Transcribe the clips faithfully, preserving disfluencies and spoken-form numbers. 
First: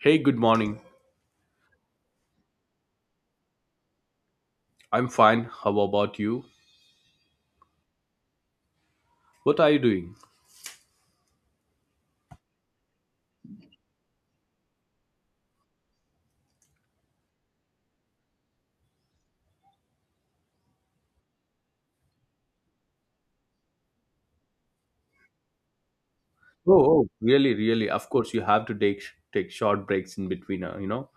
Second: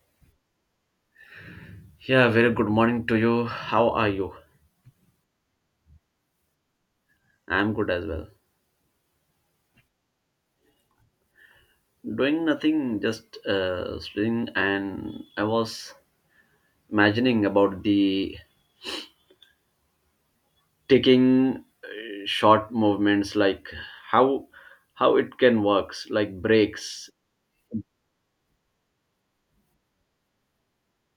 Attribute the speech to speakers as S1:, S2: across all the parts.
S1: Hey, good morning.
S2: Yeah, very good morning to you. How are you?
S1: I'm fine. How about you?
S2: I'm good as well.
S1: What are you doing?
S2: Doing nothing, just uh, sitting, and I was imagining about the taking uh, short movements, like how how it can works, like
S1: Oh,
S2: breaks.
S1: oh, really, really. Of course, you have to take take short breaks in between, uh, you know.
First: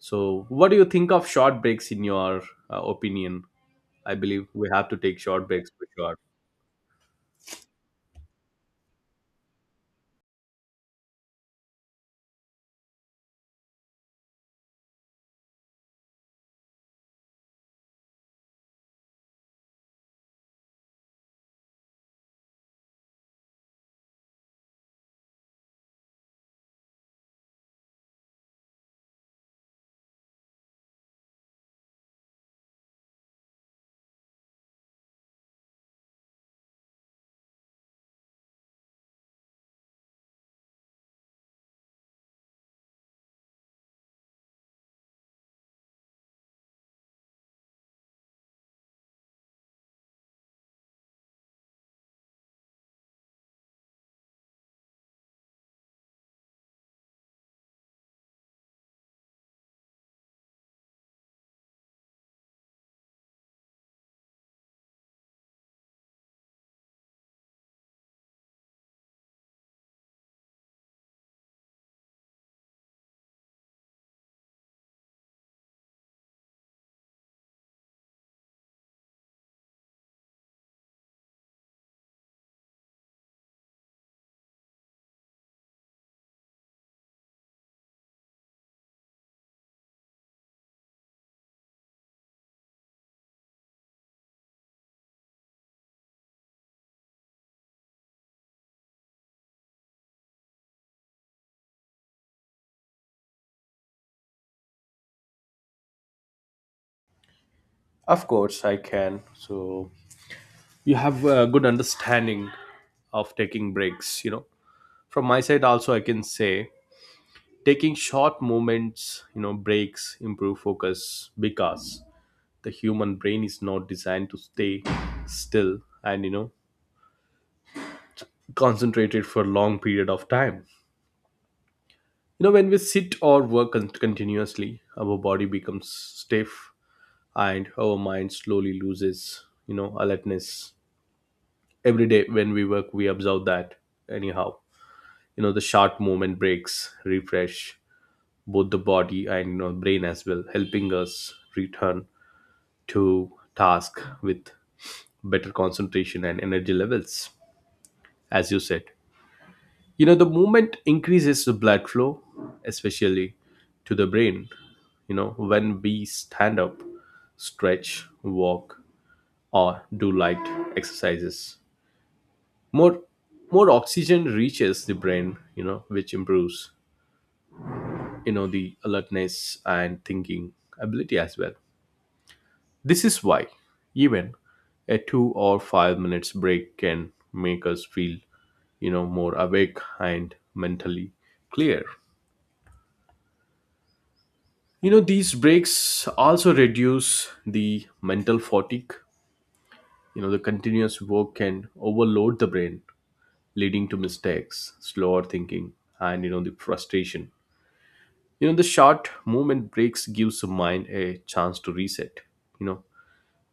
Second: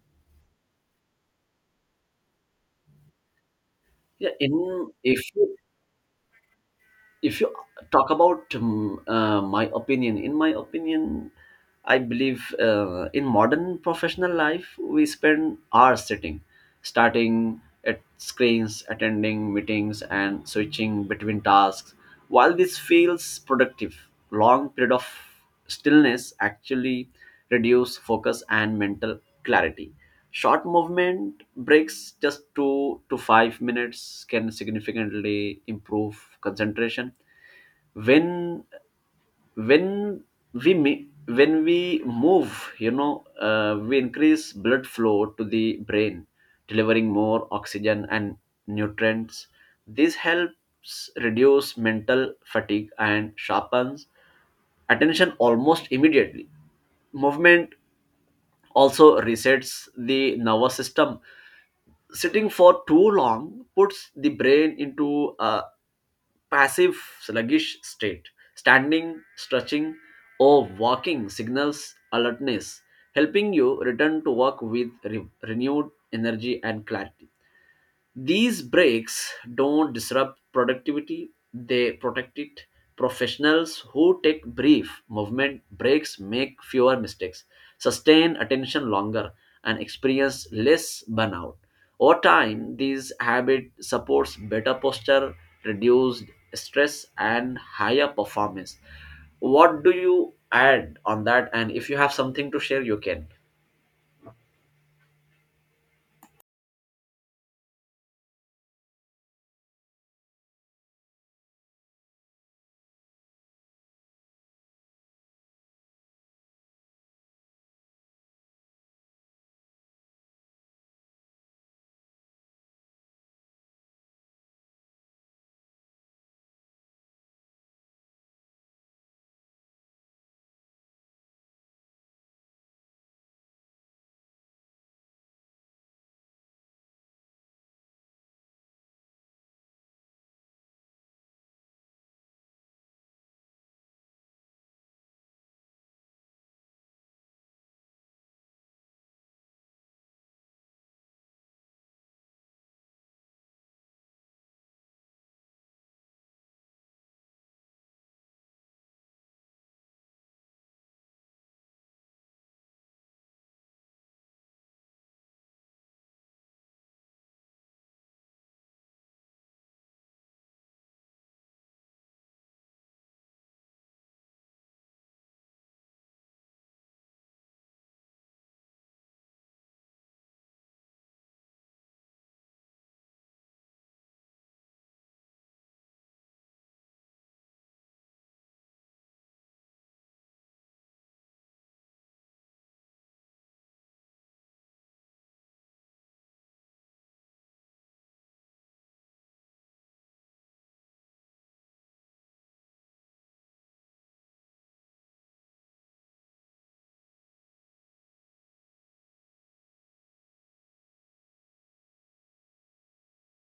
S1: So, what do you think of short breaks in your uh, opinion? I
S2: Yeah,
S1: believe we have
S2: in
S1: to take
S2: if
S1: short
S2: you
S1: breaks for sure.
S2: if you talk about um, uh, my opinion in my opinion, I believe uh, in modern professional life, we spend hours sitting, starting at screens, attending meetings, and switching between tasks. While this feels productive, long period of stillness actually reduce focus and mental clarity. Short movement breaks, just two to five minutes, can significantly improve concentration. When when we mi- when we move, you know uh, we increase blood flow to the brain, delivering more oxygen and nutrients. This helps reduce mental fatigue and sharpens attention almost immediately. Movement also resets the nervous system. Sitting for too long puts the brain into a passive, sluggish state. Standing, stretching, or walking signals alertness, helping you return to work with re- renewed energy and clarity. These breaks don't disrupt productivity, they protect it. Professionals who take brief movement breaks make fewer mistakes, sustain attention longer, and experience less burnout. Over time, this habit supports better posture, reduced stress, and higher performance. What do you add on that? And if you have something to share, you can.
S1: Of course, I can. So, you have a good understanding of taking breaks, you know. From my side also I can say taking short moments, you know, breaks improve focus because the human brain is not designed to stay still and you know concentrated for a long period of time. You know when we sit or work con- continuously our body becomes stiff and our mind slowly loses you know alertness. Every day when we work we observe that anyhow, you know the short movement breaks refresh both the body and you know brain as well, helping us return to task with better concentration and energy levels, as you said. You know, the movement increases the blood flow, especially to the brain. You know, when we stand up, stretch, walk, or do light exercises, more more oxygen reaches the brain. You know, which improves you know the alertness and thinking ability as well. This is why even a two or five minutes break can make us feel, you know more awake and mentally clear. You know, these breaks also reduce the mental fatigue. You know, the continuous work can overload the brain, leading to mistakes, slower thinking, and you know, the frustration. You know, the short movement breaks gives the mind a chance to reset. You know,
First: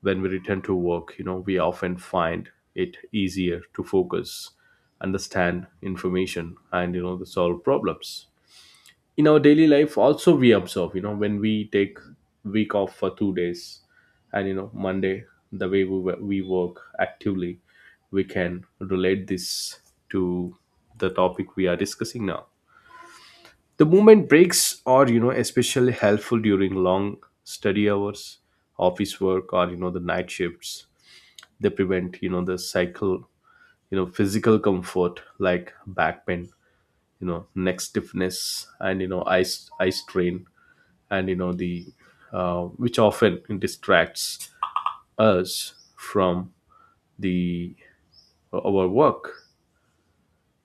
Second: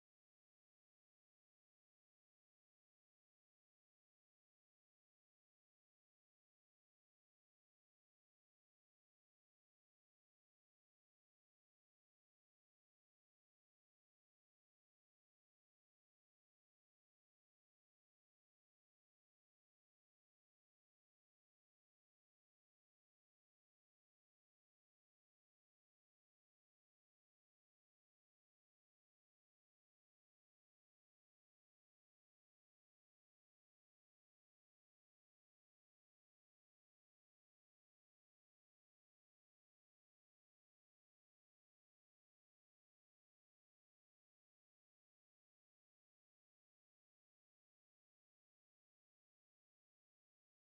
S1: when we return to work, you know, we often find it easier to focus, understand information, and you know, the solve problems. In our daily life also we observe, you know when we take week off for two days and you know monday, the way we, wo- we work actively, we can relate this to the topic we are discussing now. The movement breaks are you know especially helpful during long study hours, office work, or you know the night shifts. They prevent you know the cycle, you know physical comfort like back pain, you know neck stiffness, and you know eye eye strain, and you know the uh, which often distracts us from the uh, our work.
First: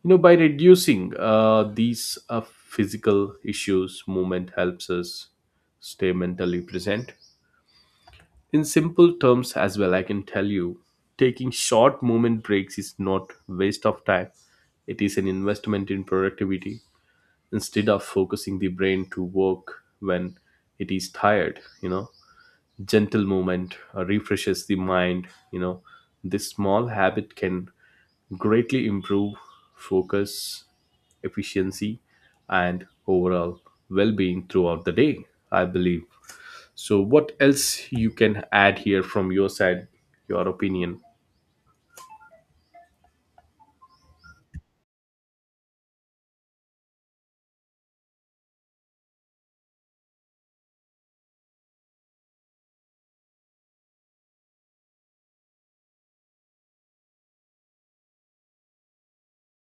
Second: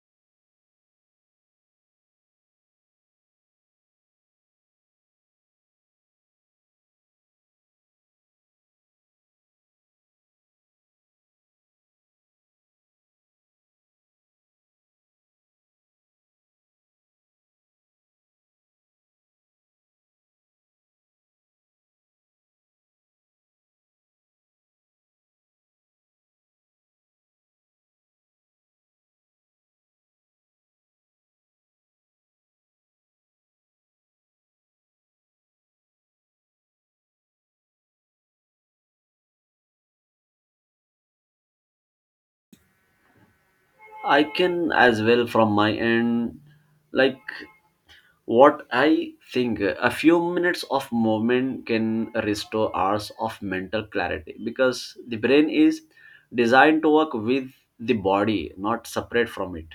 S1: You know by reducing uh, these uh, physical issues, movement helps us stay mentally present. In simple terms as well, I can tell you taking short movement breaks is not waste of time, it is an investment in productivity. Instead of focusing the brain to work when it is tired, you know gentle movement uh, refreshes the mind. You know this small habit can greatly improve focus, efficiency, and overall well-being throughout the day, I believe. So what else you can add here from your side, your opinion?
S2: I can as well from my end. Like, what I think, a few minutes of movement can restore hours of mental clarity because the brain is designed to work with the body, not separate from it.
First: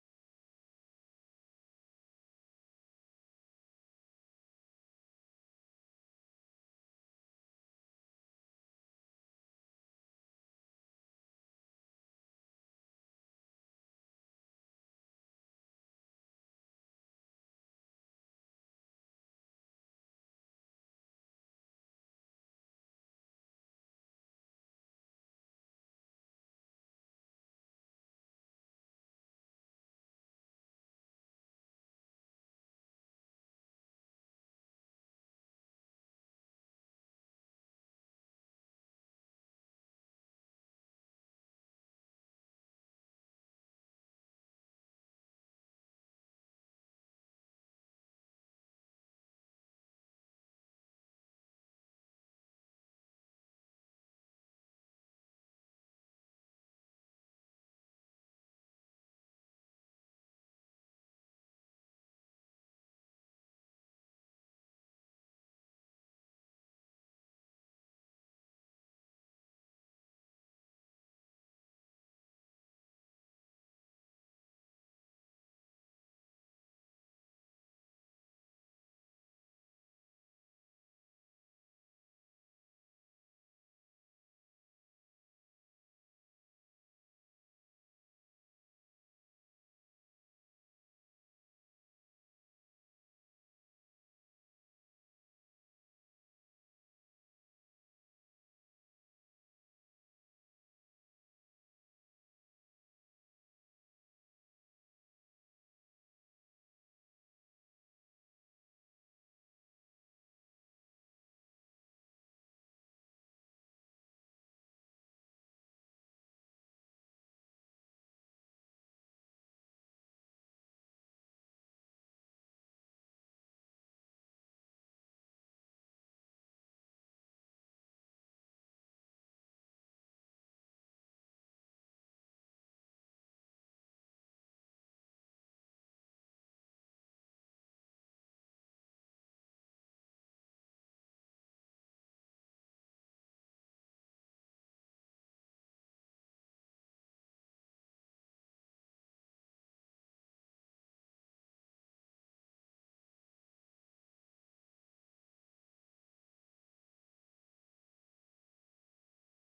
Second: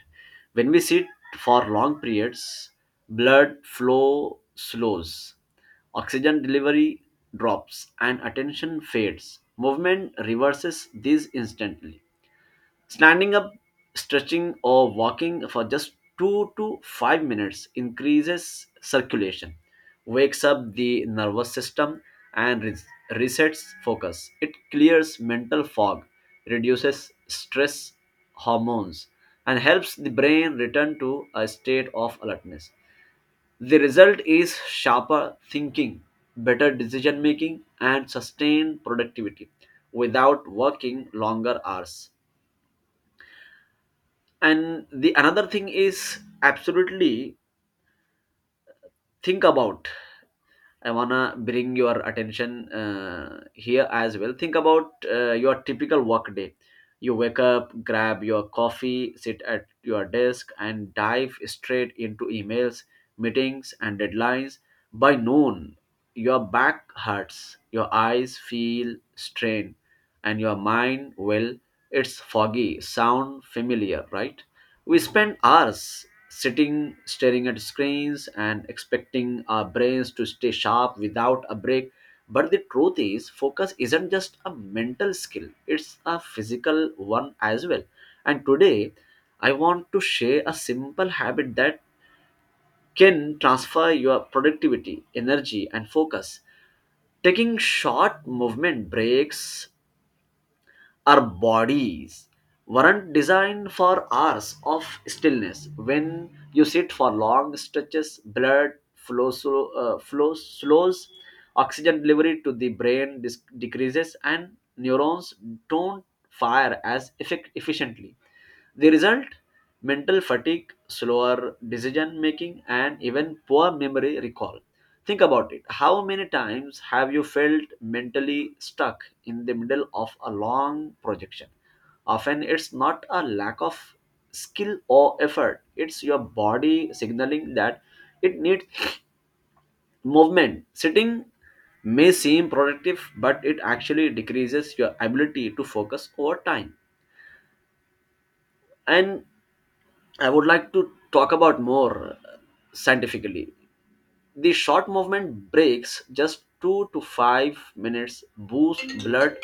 S2: When we sit for long periods, blood flow slows, oxygen delivery drops, and attention fades. Movement reverses this instantly. Standing up, stretching, or walking for just two to five minutes increases circulation, wakes up the nervous system, and res- resets focus. It clears mental fog, reduces stress hormones, and helps the brain return to a state of alertness. The result is sharper thinking, better decision making, and sustained productivity without working longer hours. And the another thing is absolutely think about. I wanna bring your attention uh, here as well. Think about uh, your typical work day. You wake up, grab your coffee, sit at your desk, and dive straight into emails, meetings, and deadlines. By noon, your back hurts, your eyes feel strained, and your mind, well, it's foggy. Sound familiar, right? We spend hours sitting staring at screens and expecting our brains to stay sharp without a break, but the truth is focus isn't just a mental skill, it's a physical one as well. And today I want to share a simple habit that can transfer your productivity, energy, and focus: taking short movement breaks. Our bodies weren't designed for hours of stillness. When you sit for long stretches, blood flow, slow, uh, flow slows, oxygen delivery to the brain dis- decreases, and neurons don't fire as effect- efficiently. The result? Mental fatigue, slower decision making, and even poor memory recall. Think about it. How many times have you felt mentally stuck in the middle of a long projection? Often it's not a lack of skill or effort, it's your body signaling that it needs movement. Sitting may seem productive, but it actually decreases your ability to focus over time. And I would like to talk about more uh, scientifically. The short movement breaks, just two to five minutes, boost blood.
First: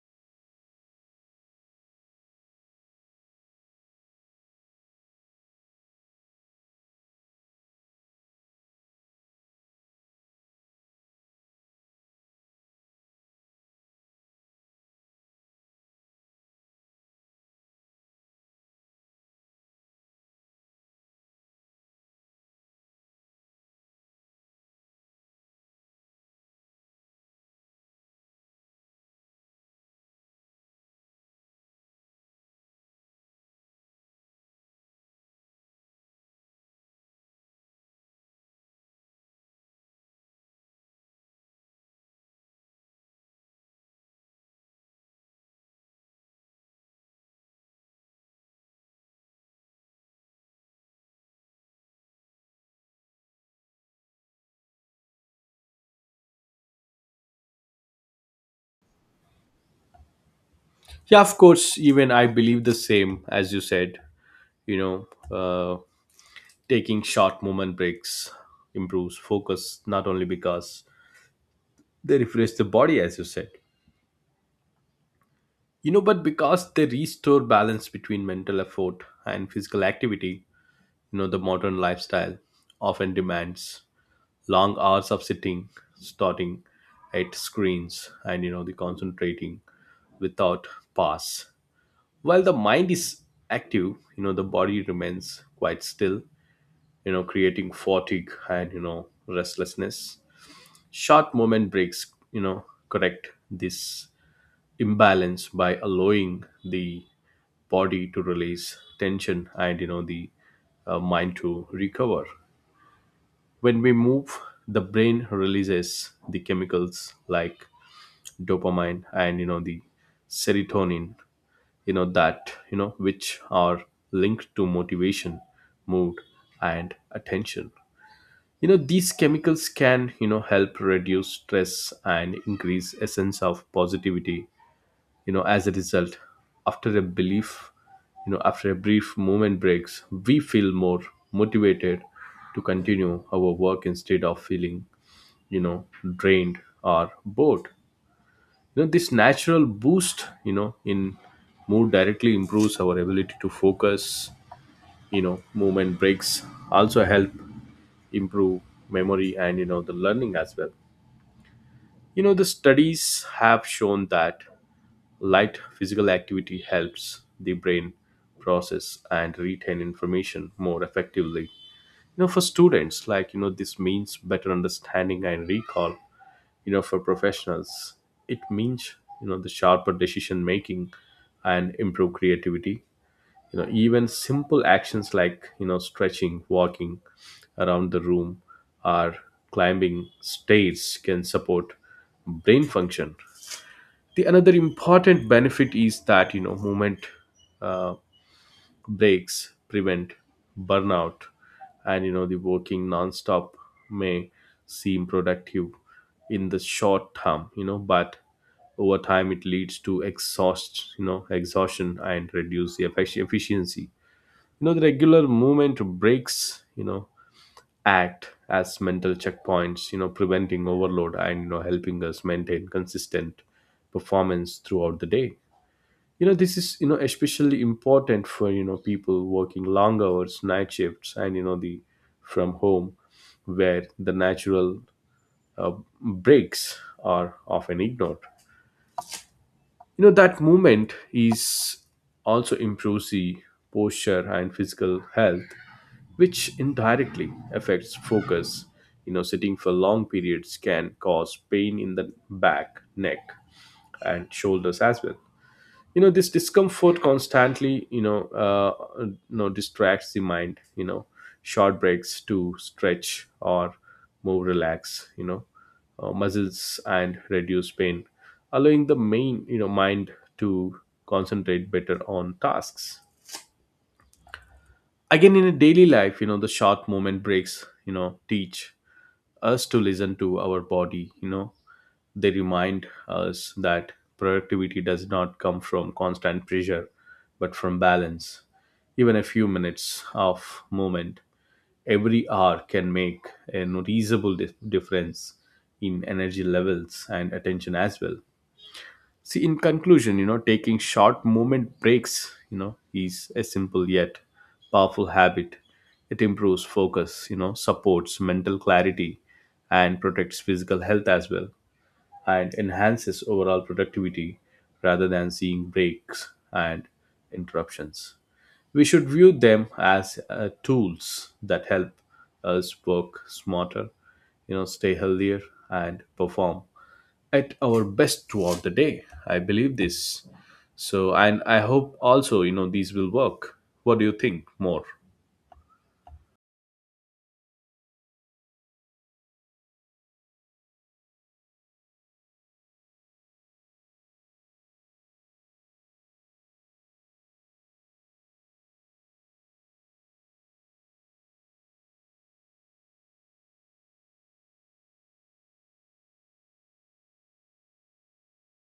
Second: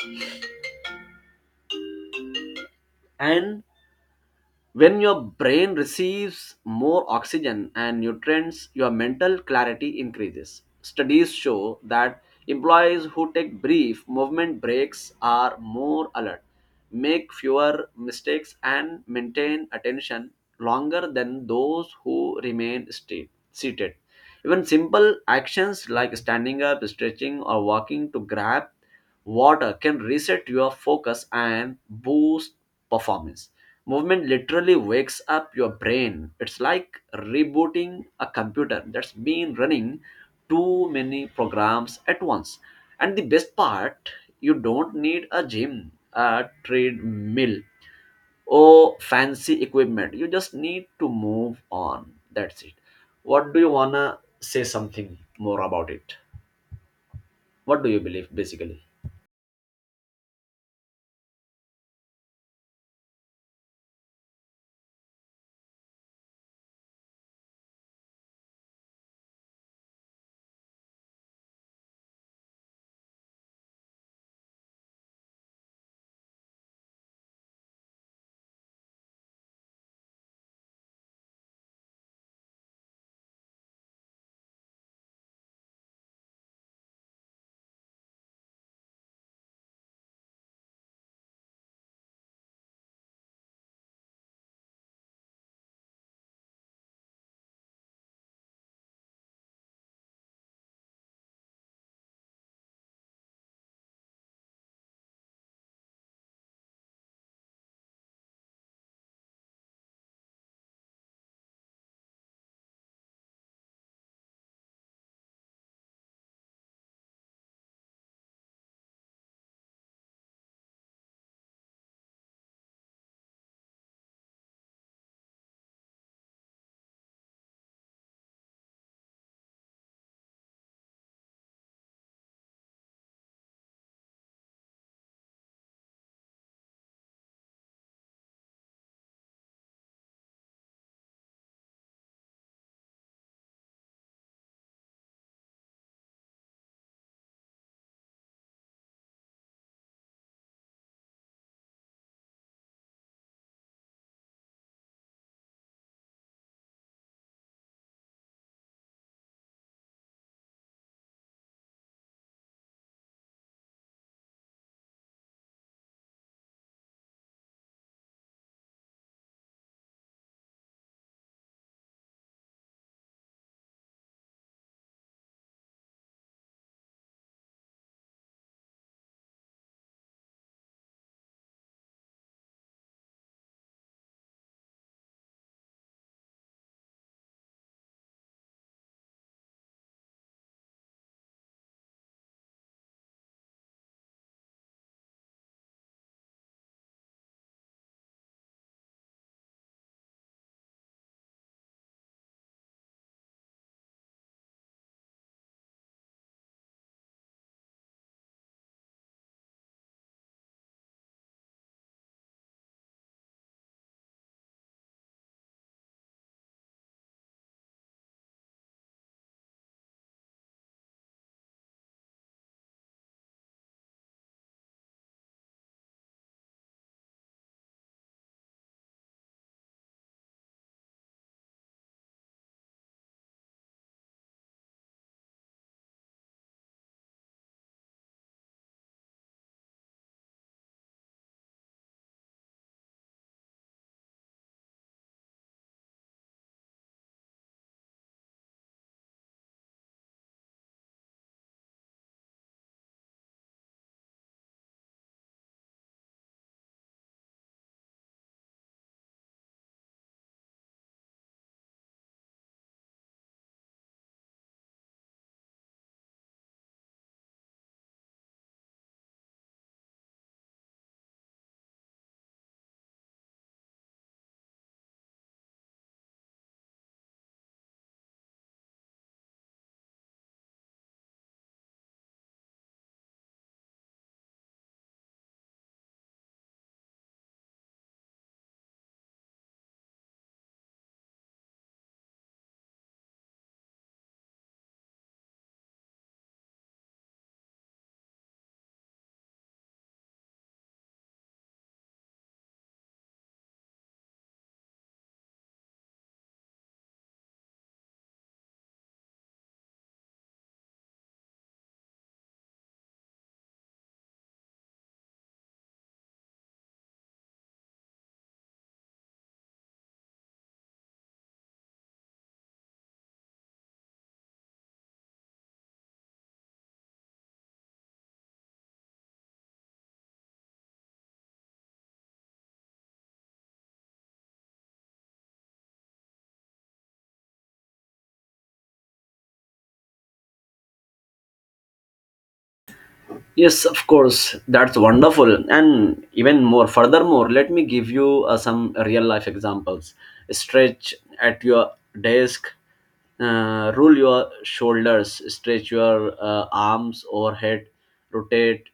S2: And when your brain receives more oxygen and nutrients, your mental clarity increases. Studies show that employees who take brief movement breaks are more alert, make fewer mistakes, and maintain attention longer than those who remain sta- seated. Even simple actions like standing up, stretching, or walking to grab water can reset your focus and boost performance. Movement literally wakes up your brain. It's like rebooting a computer that's been running too many programs at once. And the best part, you don't need a gym, a treadmill, or fancy equipment. You just need to move on. That's it. What do you wanna say something more about it? What do you believe basically?
S1: Yeah, of course, even I believe the same as you said. you know uh, Taking short movement breaks improves focus not only because they refresh the body, as you said, you know but because they restore balance between mental effort and physical activity. You know the modern lifestyle often demands long hours of sitting, starting at screens and you know the concentrating without pause. While the mind is active, you know the body remains quite still, you know creating fatigue and you know restlessness. Short moment breaks, you know correct this imbalance by allowing the body to release tension and you know the uh, mind to recover. When we move, the brain releases the chemicals like dopamine and you know the serotonin, you know that you know which are linked to motivation, mood, and attention. You know, these chemicals can, you know help reduce stress and increase a sense of positivity. You know, as a result, after a belief you know after a brief moment breaks we feel more motivated to continue our work instead of feeling, you know drained or bored. You know, this natural boost, you know in mood directly improves our ability to focus. You know, movement breaks also help improve memory and, you know the learning as well. You know, the studies have shown that light physical activity helps the brain process and retain information more effectively. You know, for students, like, you know, this means better understanding and recall. You know, for professionals, it means, you know, the sharper decision making and improve creativity. You know, even simple actions like, you know, stretching, walking around the room, or climbing stairs can support brain function. The another important benefit is that, you know movement uh, breaks prevent burnout, and you know the working non-stop may seem productive in the short term, you know but over time it leads to exhaust you know exhaustion and reduce the effic- efficiency. You know, the regular movement breaks, you know act as mental checkpoints, you know preventing overload and, you know helping us maintain consistent performance throughout the day. You know, this is, you know especially important for, you know people working long hours, night shifts, and you know the from home, where the natural uh, breaks are often ignored. You know, that movement is also improves the posture and physical health, which indirectly affects focus. You know, sitting for long periods can cause pain in the back, neck, and shoulders as well. You know, this discomfort constantly, you know uh, you know distracts the mind. You know, short breaks to stretch or move, relax, you know uh, muscles and reduce pain, allowing the main you know mind to concentrate better on tasks. Again, in a daily life, you know the short moment breaks, you know teach us to listen to our body. You know, they remind us that productivity does not come from constant pressure, but from balance. Even a few minutes of movement every hour can make a noticeable dif- difference in energy levels and attention as well. See, in conclusion, you know, taking short moment breaks, you know, is a simple yet powerful habit. It improves focus, you know, supports mental clarity and protects physical health as well, and enhances overall productivity. Rather than seeing breaks and interruptions, we should view them as uh, tools that help us work smarter, you know, stay healthier, and perform at our best throughout the day. I believe this. So, and I hope also, you know, these will work. What do you think more?
S2: Yes, of course. That's wonderful. And even more, furthermore, let me give you uh, some real life examples. Stretch at your desk, uh, roll your shoulders, stretch your uh, arms overhead, rotate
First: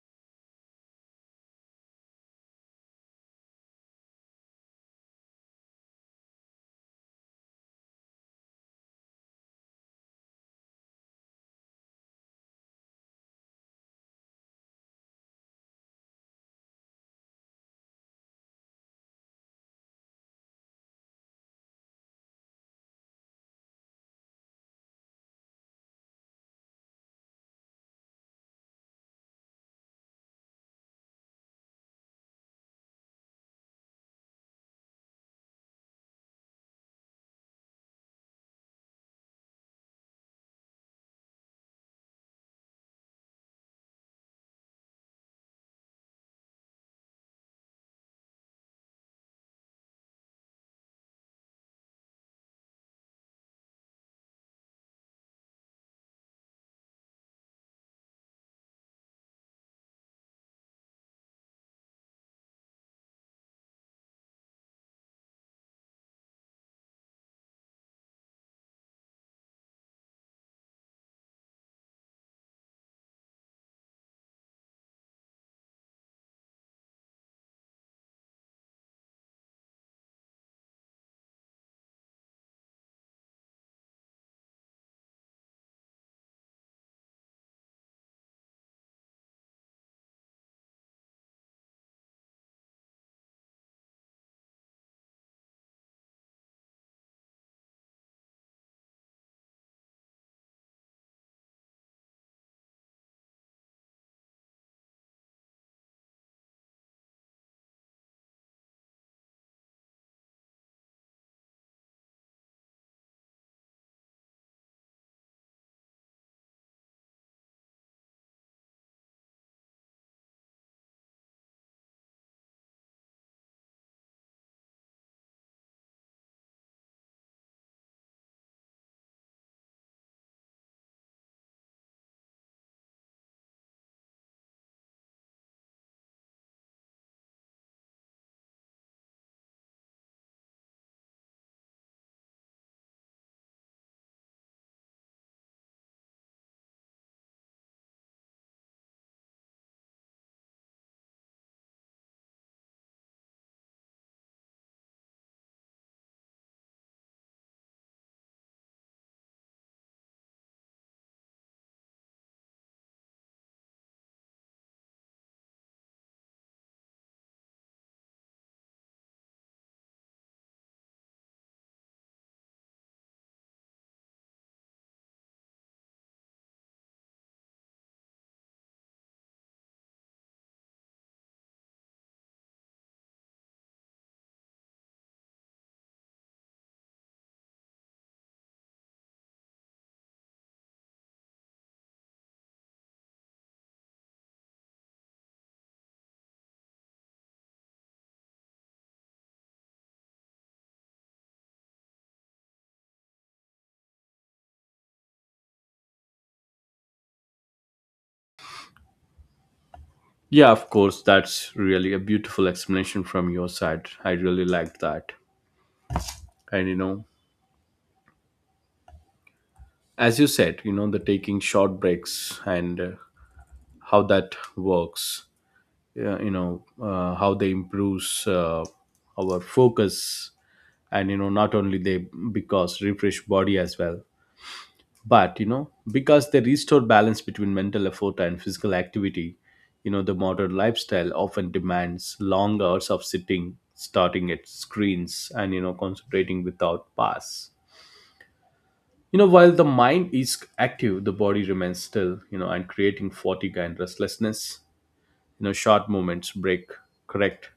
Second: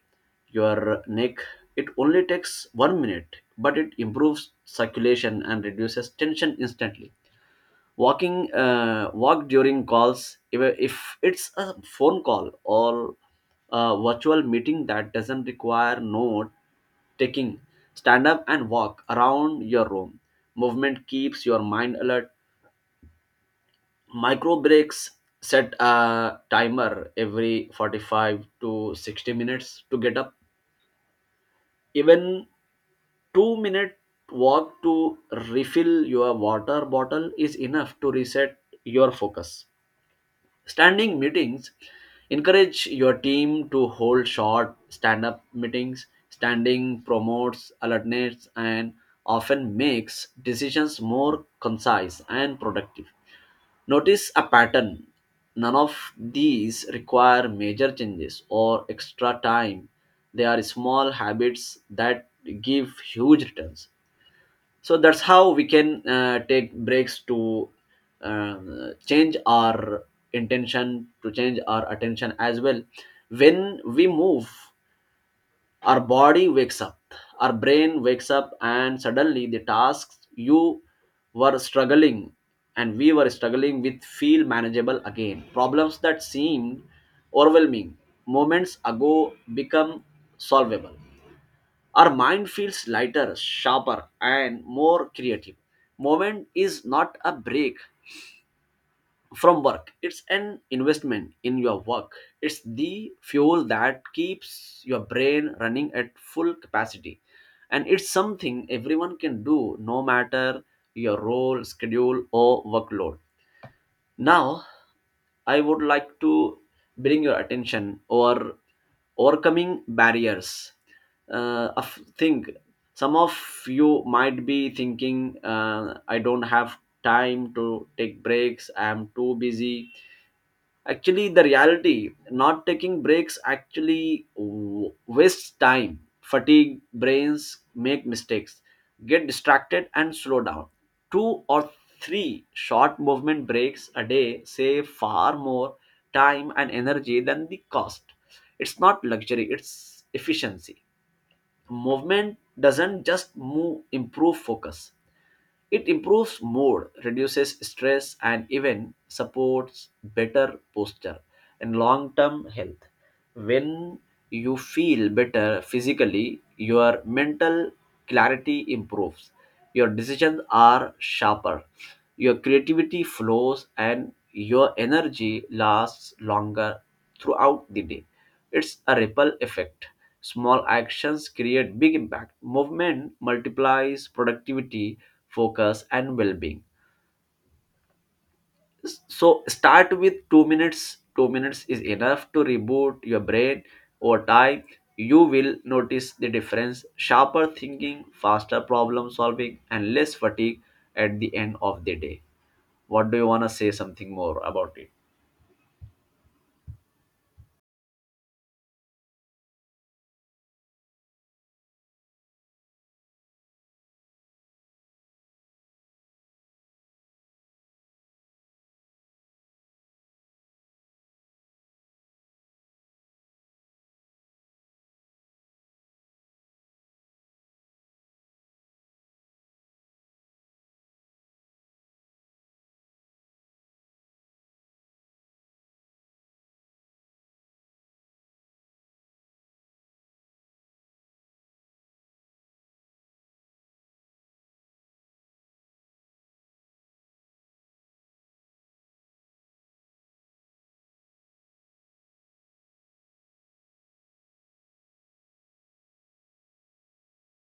S2: your neck. It only takes one minute, but it improves circulation and reduces tension instantly. Walking uh, walk during calls. If if it's a phone call or a virtual meeting that doesn't require note taking, stand up and walk around your room. Movement keeps your mind alert. Micro breaks: set a timer every forty-five to sixty minutes to get up. Even two minute walk to refill your water bottle is enough to reset your focus. Standing meetings: encourage your team to hold short stand up meetings. Standing promotes alertness and often makes decisions more concise and productive. Notice a pattern. None of these require major changes or extra time. They are small habits that give huge returns. So that's how we can uh, take breaks to uh, change our intention, to change our attention as well. When we move, our body wakes up, our brain wakes up, and suddenly the tasks you were struggling and we were struggling with feel manageable again. Problems that seemed overwhelming moments ago become solvable. Our mind feels lighter, sharper, and more creative. Moment is not a break from work, it's an investment in your work. It's the fuel that keeps your brain running at full capacity. And it's something everyone can do no matter your role, schedule, or workload. Now, I would like to bring your attention or overcoming barriers. Uh, a f- thing Some of you might be thinking, uh, I don't have time to take breaks. I am too busy. Actually, the reality, not taking breaks actually w- wastes time. Fatigue, brains make mistakes, get distracted, and slow down. Two or three short movement breaks a day save far more time and energy than the cost. It's not luxury, it's efficiency. Movement doesn't just move, improve focus, it improves mood, reduces stress, and even supports better posture and long term health. When you feel better physically, your mental clarity improves, your decisions are sharper, your creativity flows, and your energy lasts longer throughout the day. It's a ripple effect. Small actions create big impact. Movement multiplies productivity, focus, and well-being. So start with two minutes. Two minutes is enough to reboot your brain. Over time you will notice the difference: sharper thinking, faster problem solving, and less fatigue at the end of the day. What do you want to say something more about it?
S1: Yeah, of course, that's really a beautiful explanation from your side. I really liked that. And, you know, as you said, you know, the taking short breaks and uh, how that works, uh, you know, uh, how they improves uh, our focus and, you know, not only they because refresh body as well, but you know because they restore balance between mental effort and physical activity. You know the modern lifestyle often demands long hours of sitting, starting at screens and you know concentrating without pause. You know, while the mind is active, the body remains still, you know and creating fatigue and restlessness. You know, short movements break correct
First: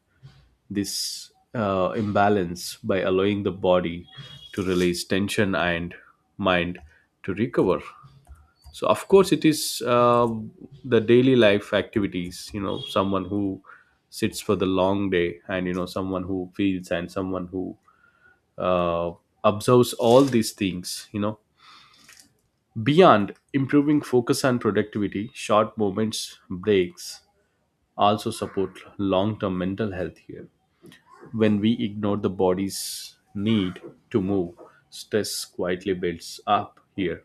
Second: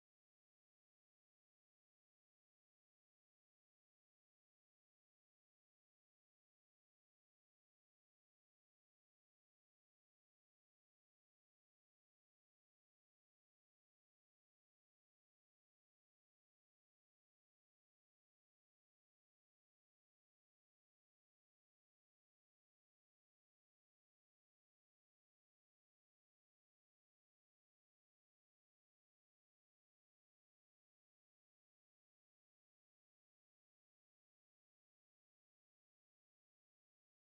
S1: this uh, imbalance by allowing the body to release tension and mind to recover. So of course it is, uh, the daily life activities, you know someone who sits for the long day and, you know someone who feels and someone who uh, observes all these things. You know, beyond improving focus and productivity, short moments breaks also support long term mental health here. When we ignore the body's need to move, stress quietly builds up here.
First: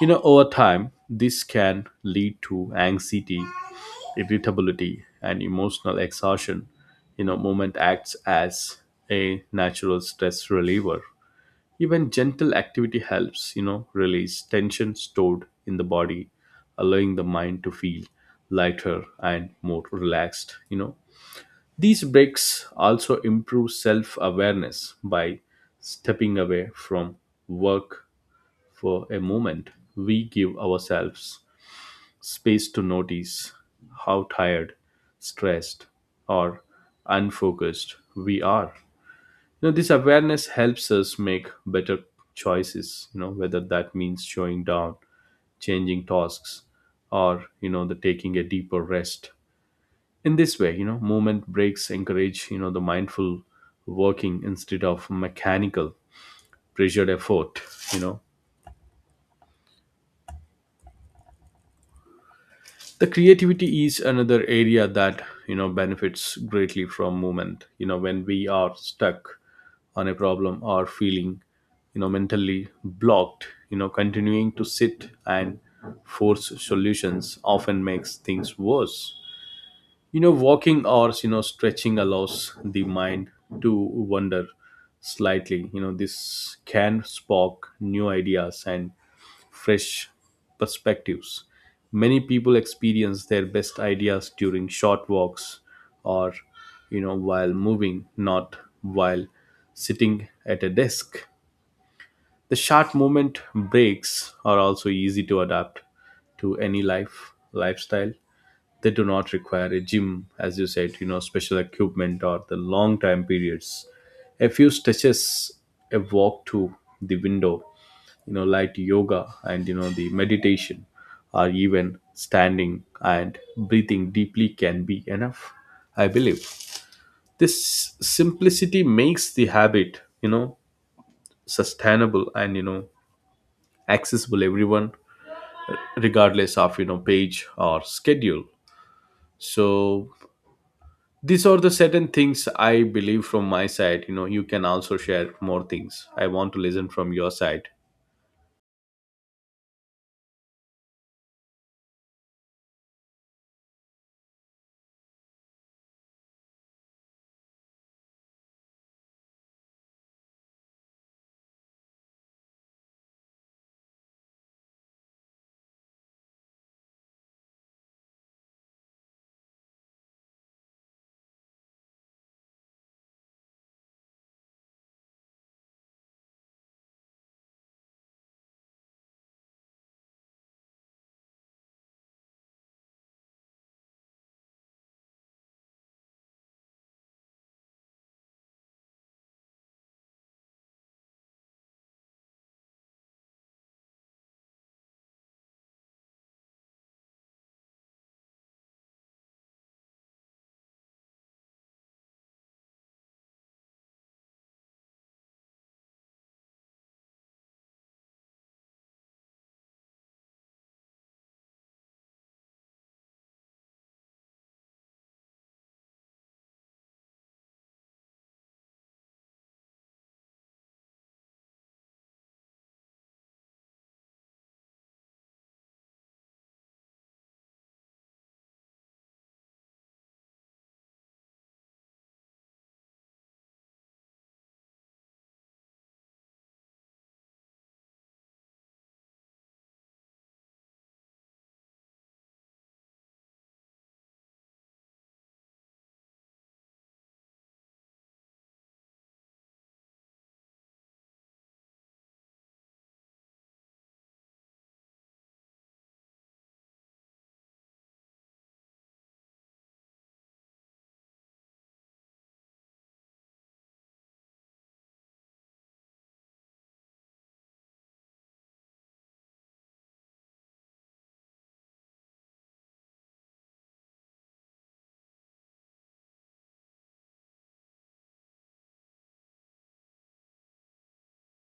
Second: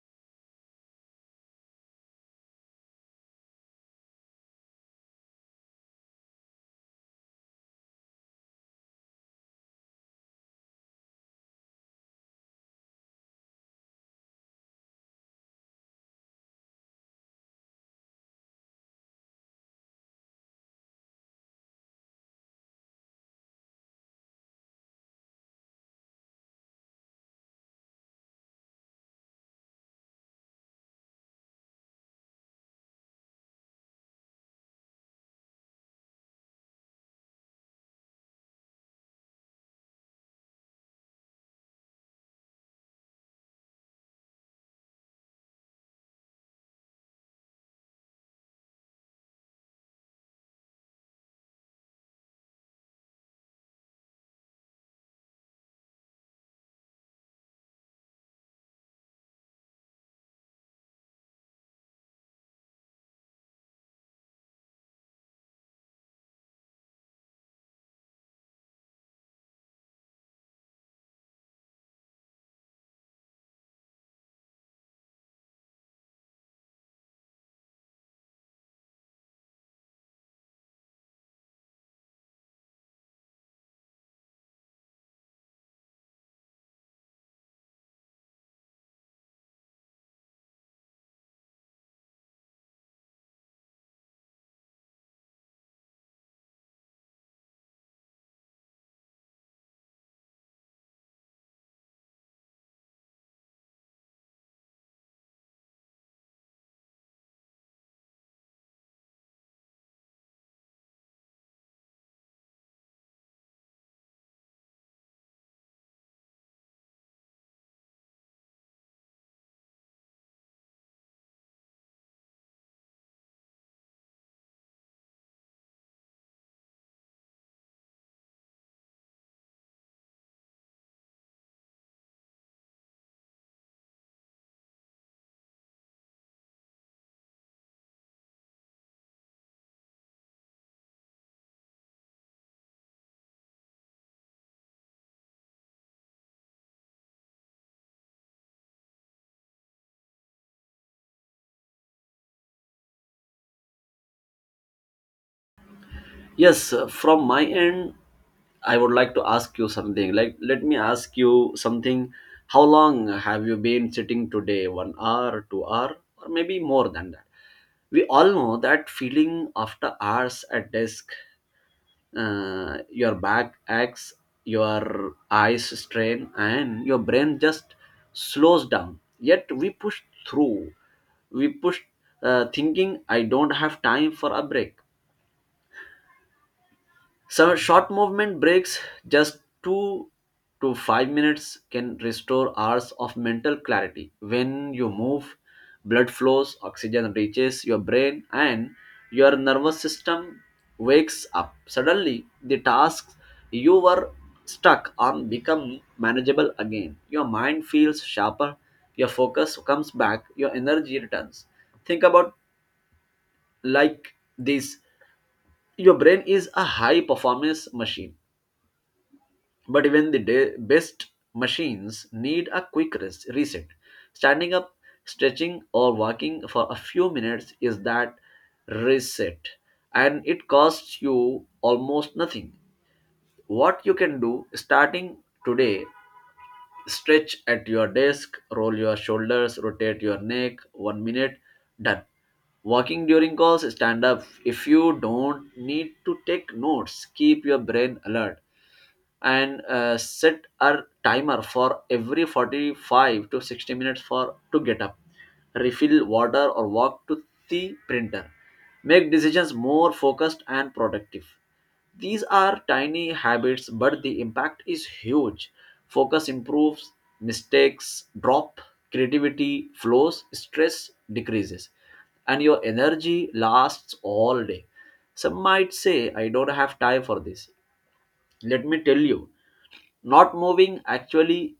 S1: You know, over time, this can lead to anxiety, irritability, and emotional exhaustion. You know, movement acts as a natural stress reliever. Even gentle activity helps, you know, release tension stored in the body, allowing the mind to feel lighter and more relaxed, you know. These breaks also improve self awareness. By stepping away from work for a moment, we give ourselves space to notice how tired, stressed, or unfocused we are. You know, this awareness helps us make better choices, you know, whether that means showing down, changing tasks, or, you know, the taking a deeper rest. In this way, you know, movement breaks encourage, you know, the mindful working instead of mechanical pressured effort. You know the creativity is another area that, you know benefits greatly from movement. You know, when we are stuck on a problem or feeling, you know mentally blocked, you know continuing to sit and force solutions often makes things worse. You know, walking hours, you know Stretching allows the mind to wander slightly. You know this can spark new ideas and fresh perspectives. Many people experience their best ideas during short walks, or, you know while moving, not while sitting at a desk. The short movement breaks are also easy to adapt to any life lifestyle. They do not require a gym, as you said, you know special equipment, or the long time periods. A few stretches, a walk to the window, you know light yoga, and, you know the meditation, or even standing and breathing deeply can be enough. I believe this simplicity makes the habit, you know sustainable and, you know accessible everyone, regardless of, you know page or schedule. so These are the certain things I believe from my side. You know, you can also share more things. I want to listen from your side.
S2: Yes, uh, from my end, I would like to ask you something. Like, let me ask you something. How long have you been sitting today? One hour, two hour, or maybe more than that? We all know that feeling after hours at desk. Uh, your back aches, your eyes strain, and your brain just slows down. Yet we push through we push uh, thinking I don't have time for a break. Some short movement breaks, just two to five minutes, can restore hours of mental clarity. When you move, blood flows, oxygen reaches your brain, and your nervous system wakes up. Suddenly, the tasks you were stuck on become manageable again. Your mind feels sharper, your focus comes back, your energy returns. Think about like this: your brain is a high performance machine. But even the de- best machines need a quick rest- reset. Standing up, stretching, or walking for a few minutes is that reset, and it costs you almost nothing. What you can do starting today: stretch at your desk, roll your shoulders, rotate your neck, one minute, done. Walking during calls, stand up. If you don't need to take notes, keep your brain alert. And uh, set a timer for every forty-five to sixty minutes for to get up, refill water or walk to the printer, make decisions more focused and productive. These are tiny habits but the impact is huge. Focus improves, mistakes drop, creativity flows, stress decreases, and your energy lasts all day. Some might say I don't have time for this. Let me tell you, not moving actually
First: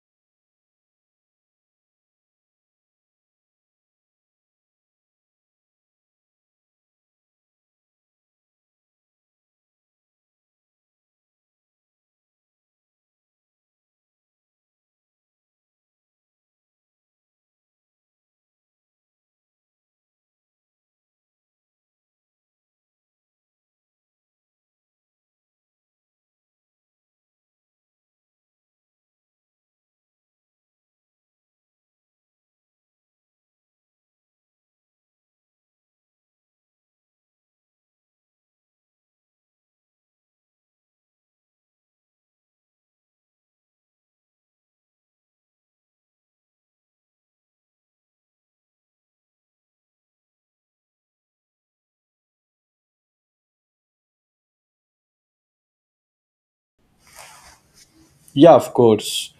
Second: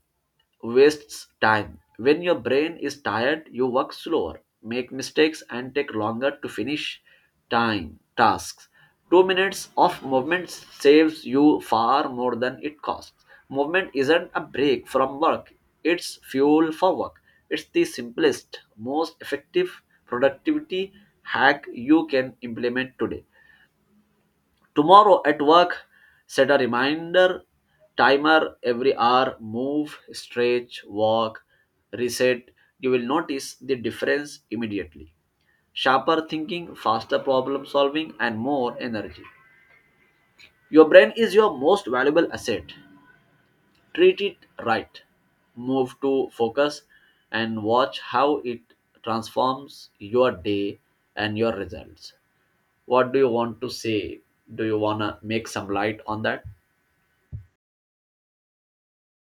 S2: wastes time. When your brain is tired, you work slower, make mistakes, and take longer to finish time tasks. Two minutes of movement saves you far more than it costs. Movement isn't a break from work, it's fuel for work. It's the simplest, most effective productivity hack you can implement today. Tomorrow at work, set a reminder timer every hour, move, stretch, walk, reset. You will notice the difference immediately. Sharper thinking, faster problem solving, and more energy. Your brain is your most valuable asset. Treat it right. Move to focus and watch how it transforms your day and your results. What do you want to say? Do you want to make some light on that?
S1: Yeah, of course.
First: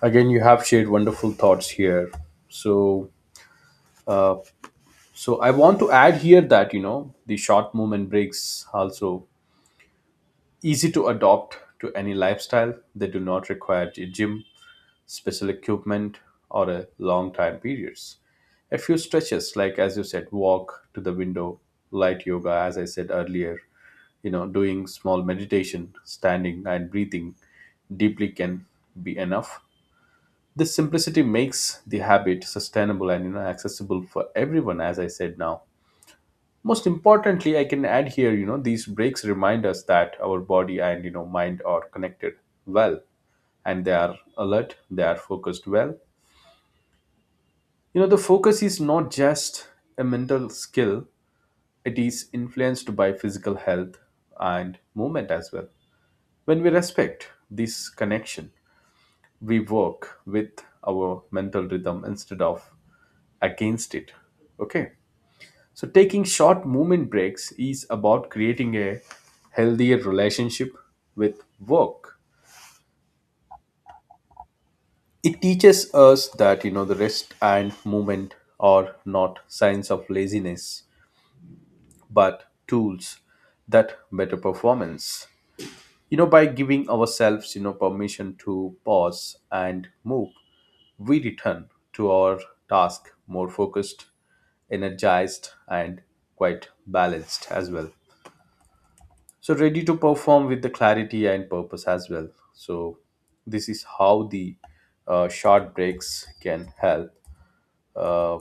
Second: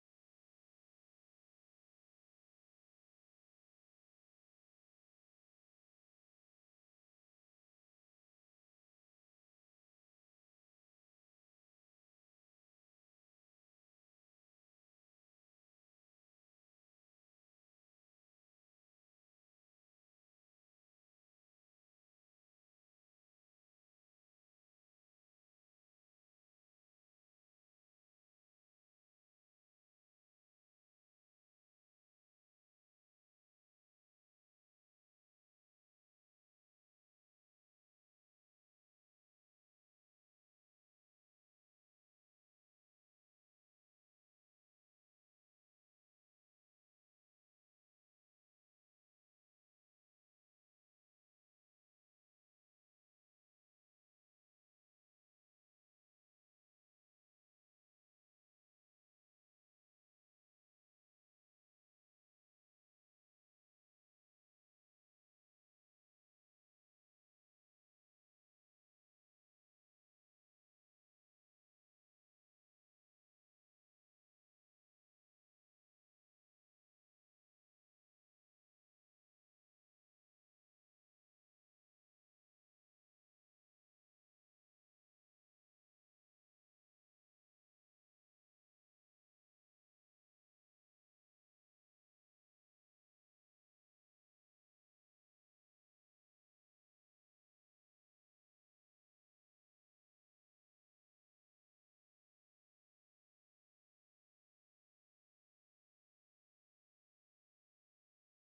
S1: Again, you have shared wonderful thoughts here. So, uh, so I want to add here that, you know the short movement breaks also easy to adopt to any lifestyle. They do not require a gym, special equipment, or a long time periods. A few stretches, like as you said, walk to the window, light yoga, as I said earlier, you know doing small meditation, standing and breathing deeply can be enough. This simplicity makes the habit sustainable and, you know accessible for everyone, as I said now. Most importantly, I can add here, you know these breaks remind us that our body and, you know mind are connected well, and they are alert, they are focused well. You know the focus is not just a mental skill. It is influenced by physical health and movement as well. When we respect this connection, we work with our mental rhythm instead of against it. Okay. So, taking short movement breaks is about creating a healthier relationship with work. It teaches us that, you know, the rest and movement are not signs of laziness, but tools that better performance. You know, by giving ourselves, you know, permission to pause and move, we return to our task more focused, energized, and quite balanced as well. So, ready to perform with the clarity and purpose as well. So, this is how the uh, short breaks can help, uh,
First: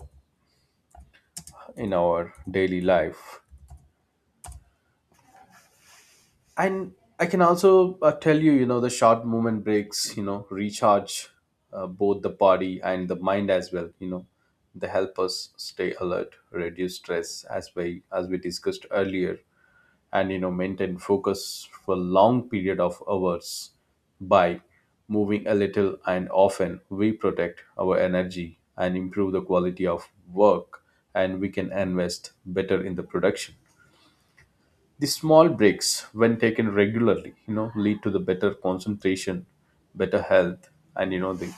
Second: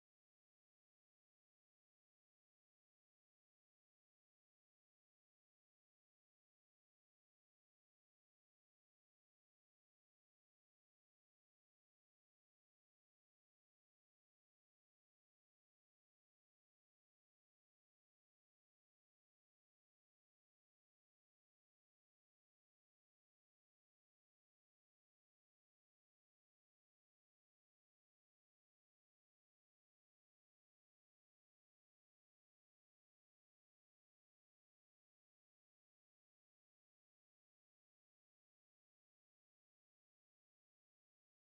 S1: in our daily life. And I can also, uh, tell you, you know the short movement breaks, you know recharge uh, both the body and the mind as well. You know they help us stay alert, reduce stress, as we as we discussed earlier, and, you know maintain focus for long period of hours. By moving a little and often, we protect our energy and improve the quality of work, and we can invest better in the production. The small breaks, when taken regularly, you know lead to the better concentration, better health, and, you know the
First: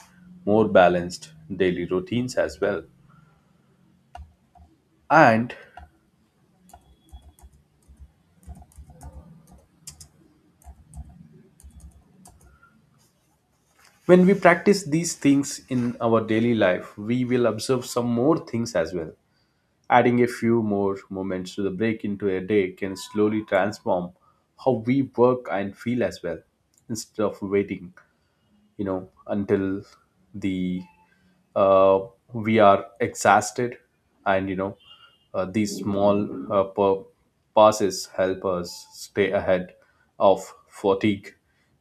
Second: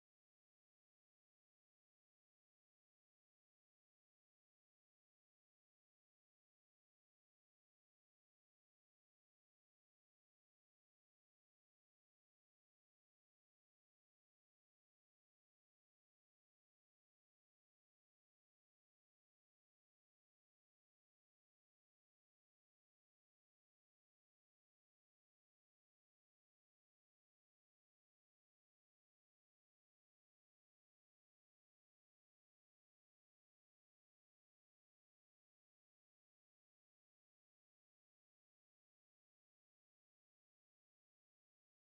S1: more balanced daily routines as well. And when we practice these things in our daily life, we will observe some more things as well. Adding a few more moments to the break into a day can slowly transform how we work and feel as well. Instead of waiting, you know until the uh, we are exhausted, and, you know uh, these small, uh, pa- passes help us stay ahead of fatigue.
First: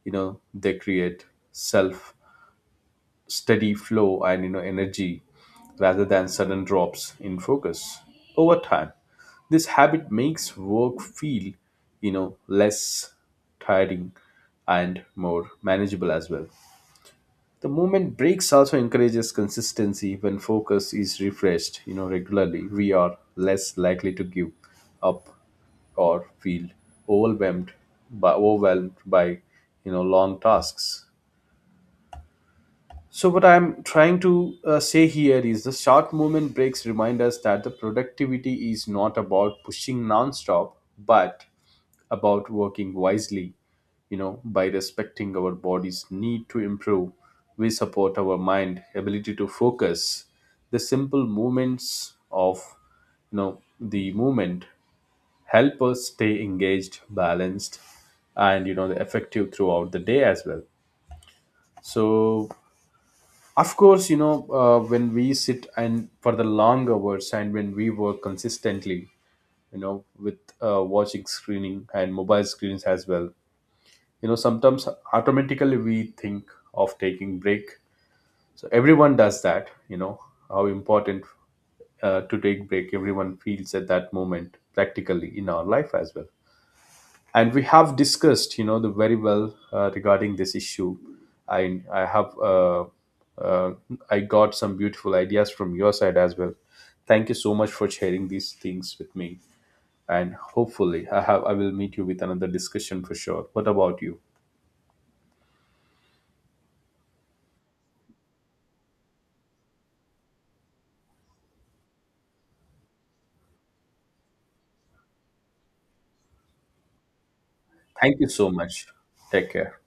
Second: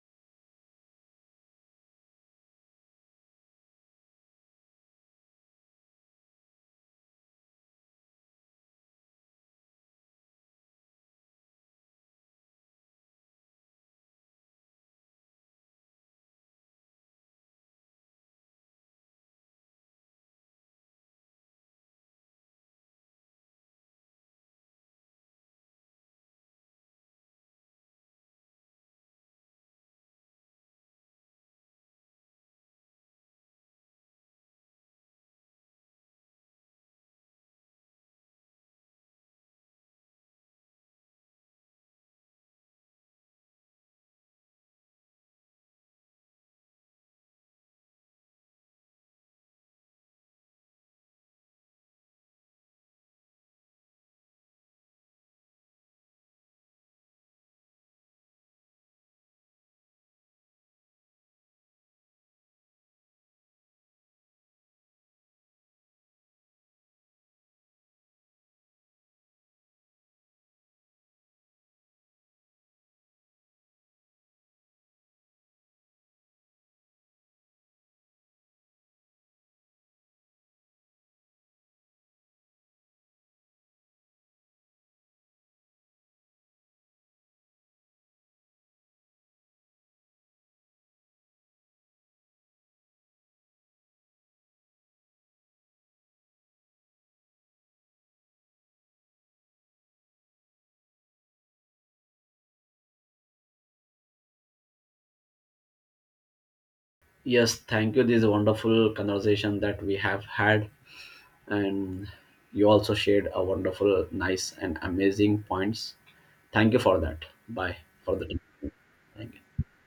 S1: you know They create self steady flow and, you know energy, rather than sudden drops in focus. Over time, this habit makes work feel, you know less tiring and more manageable as well. The movement breaks also encourages consistency. When focus is refreshed, you know, regularly, we are less likely to give up or feel overwhelmed by overwhelmed by, you know long tasks. So what I'm trying to, uh, say here is the short movement breaks remind us that the productivity is not about pushing non-stop, but about working wisely. You know, by respecting our body's need to improve, we support our mind ability to focus. The simple movements of, you know the movement, help us stay engaged, balanced, and, you know effective throughout the day as well. So, of course, you know, uh, when we sit and for the long hours and when we work consistently, you know, with uh, watching screening and mobile screens as well. You know sometimes automatically we think of taking break. So everyone does that, you know, how important, uh, to take break everyone feels at that moment practically in our life as well. And we have discussed, you know, the very well, uh, regarding this issue. I i have, uh, uh, I got some beautiful ideas from your side as well. Thank you so much for sharing these things with me. And hopefully, i have I will meet you with another discussion for sure. What about you?
S2: Yes, thank you. This is a wonderful conversation that we have had, and you also shared a wonderful, nice, and amazing points. Thank you for that. Bye for
S1: Thank you
S2: the.
S1: so much.
S2: Thank
S1: Take
S2: you.
S1: care.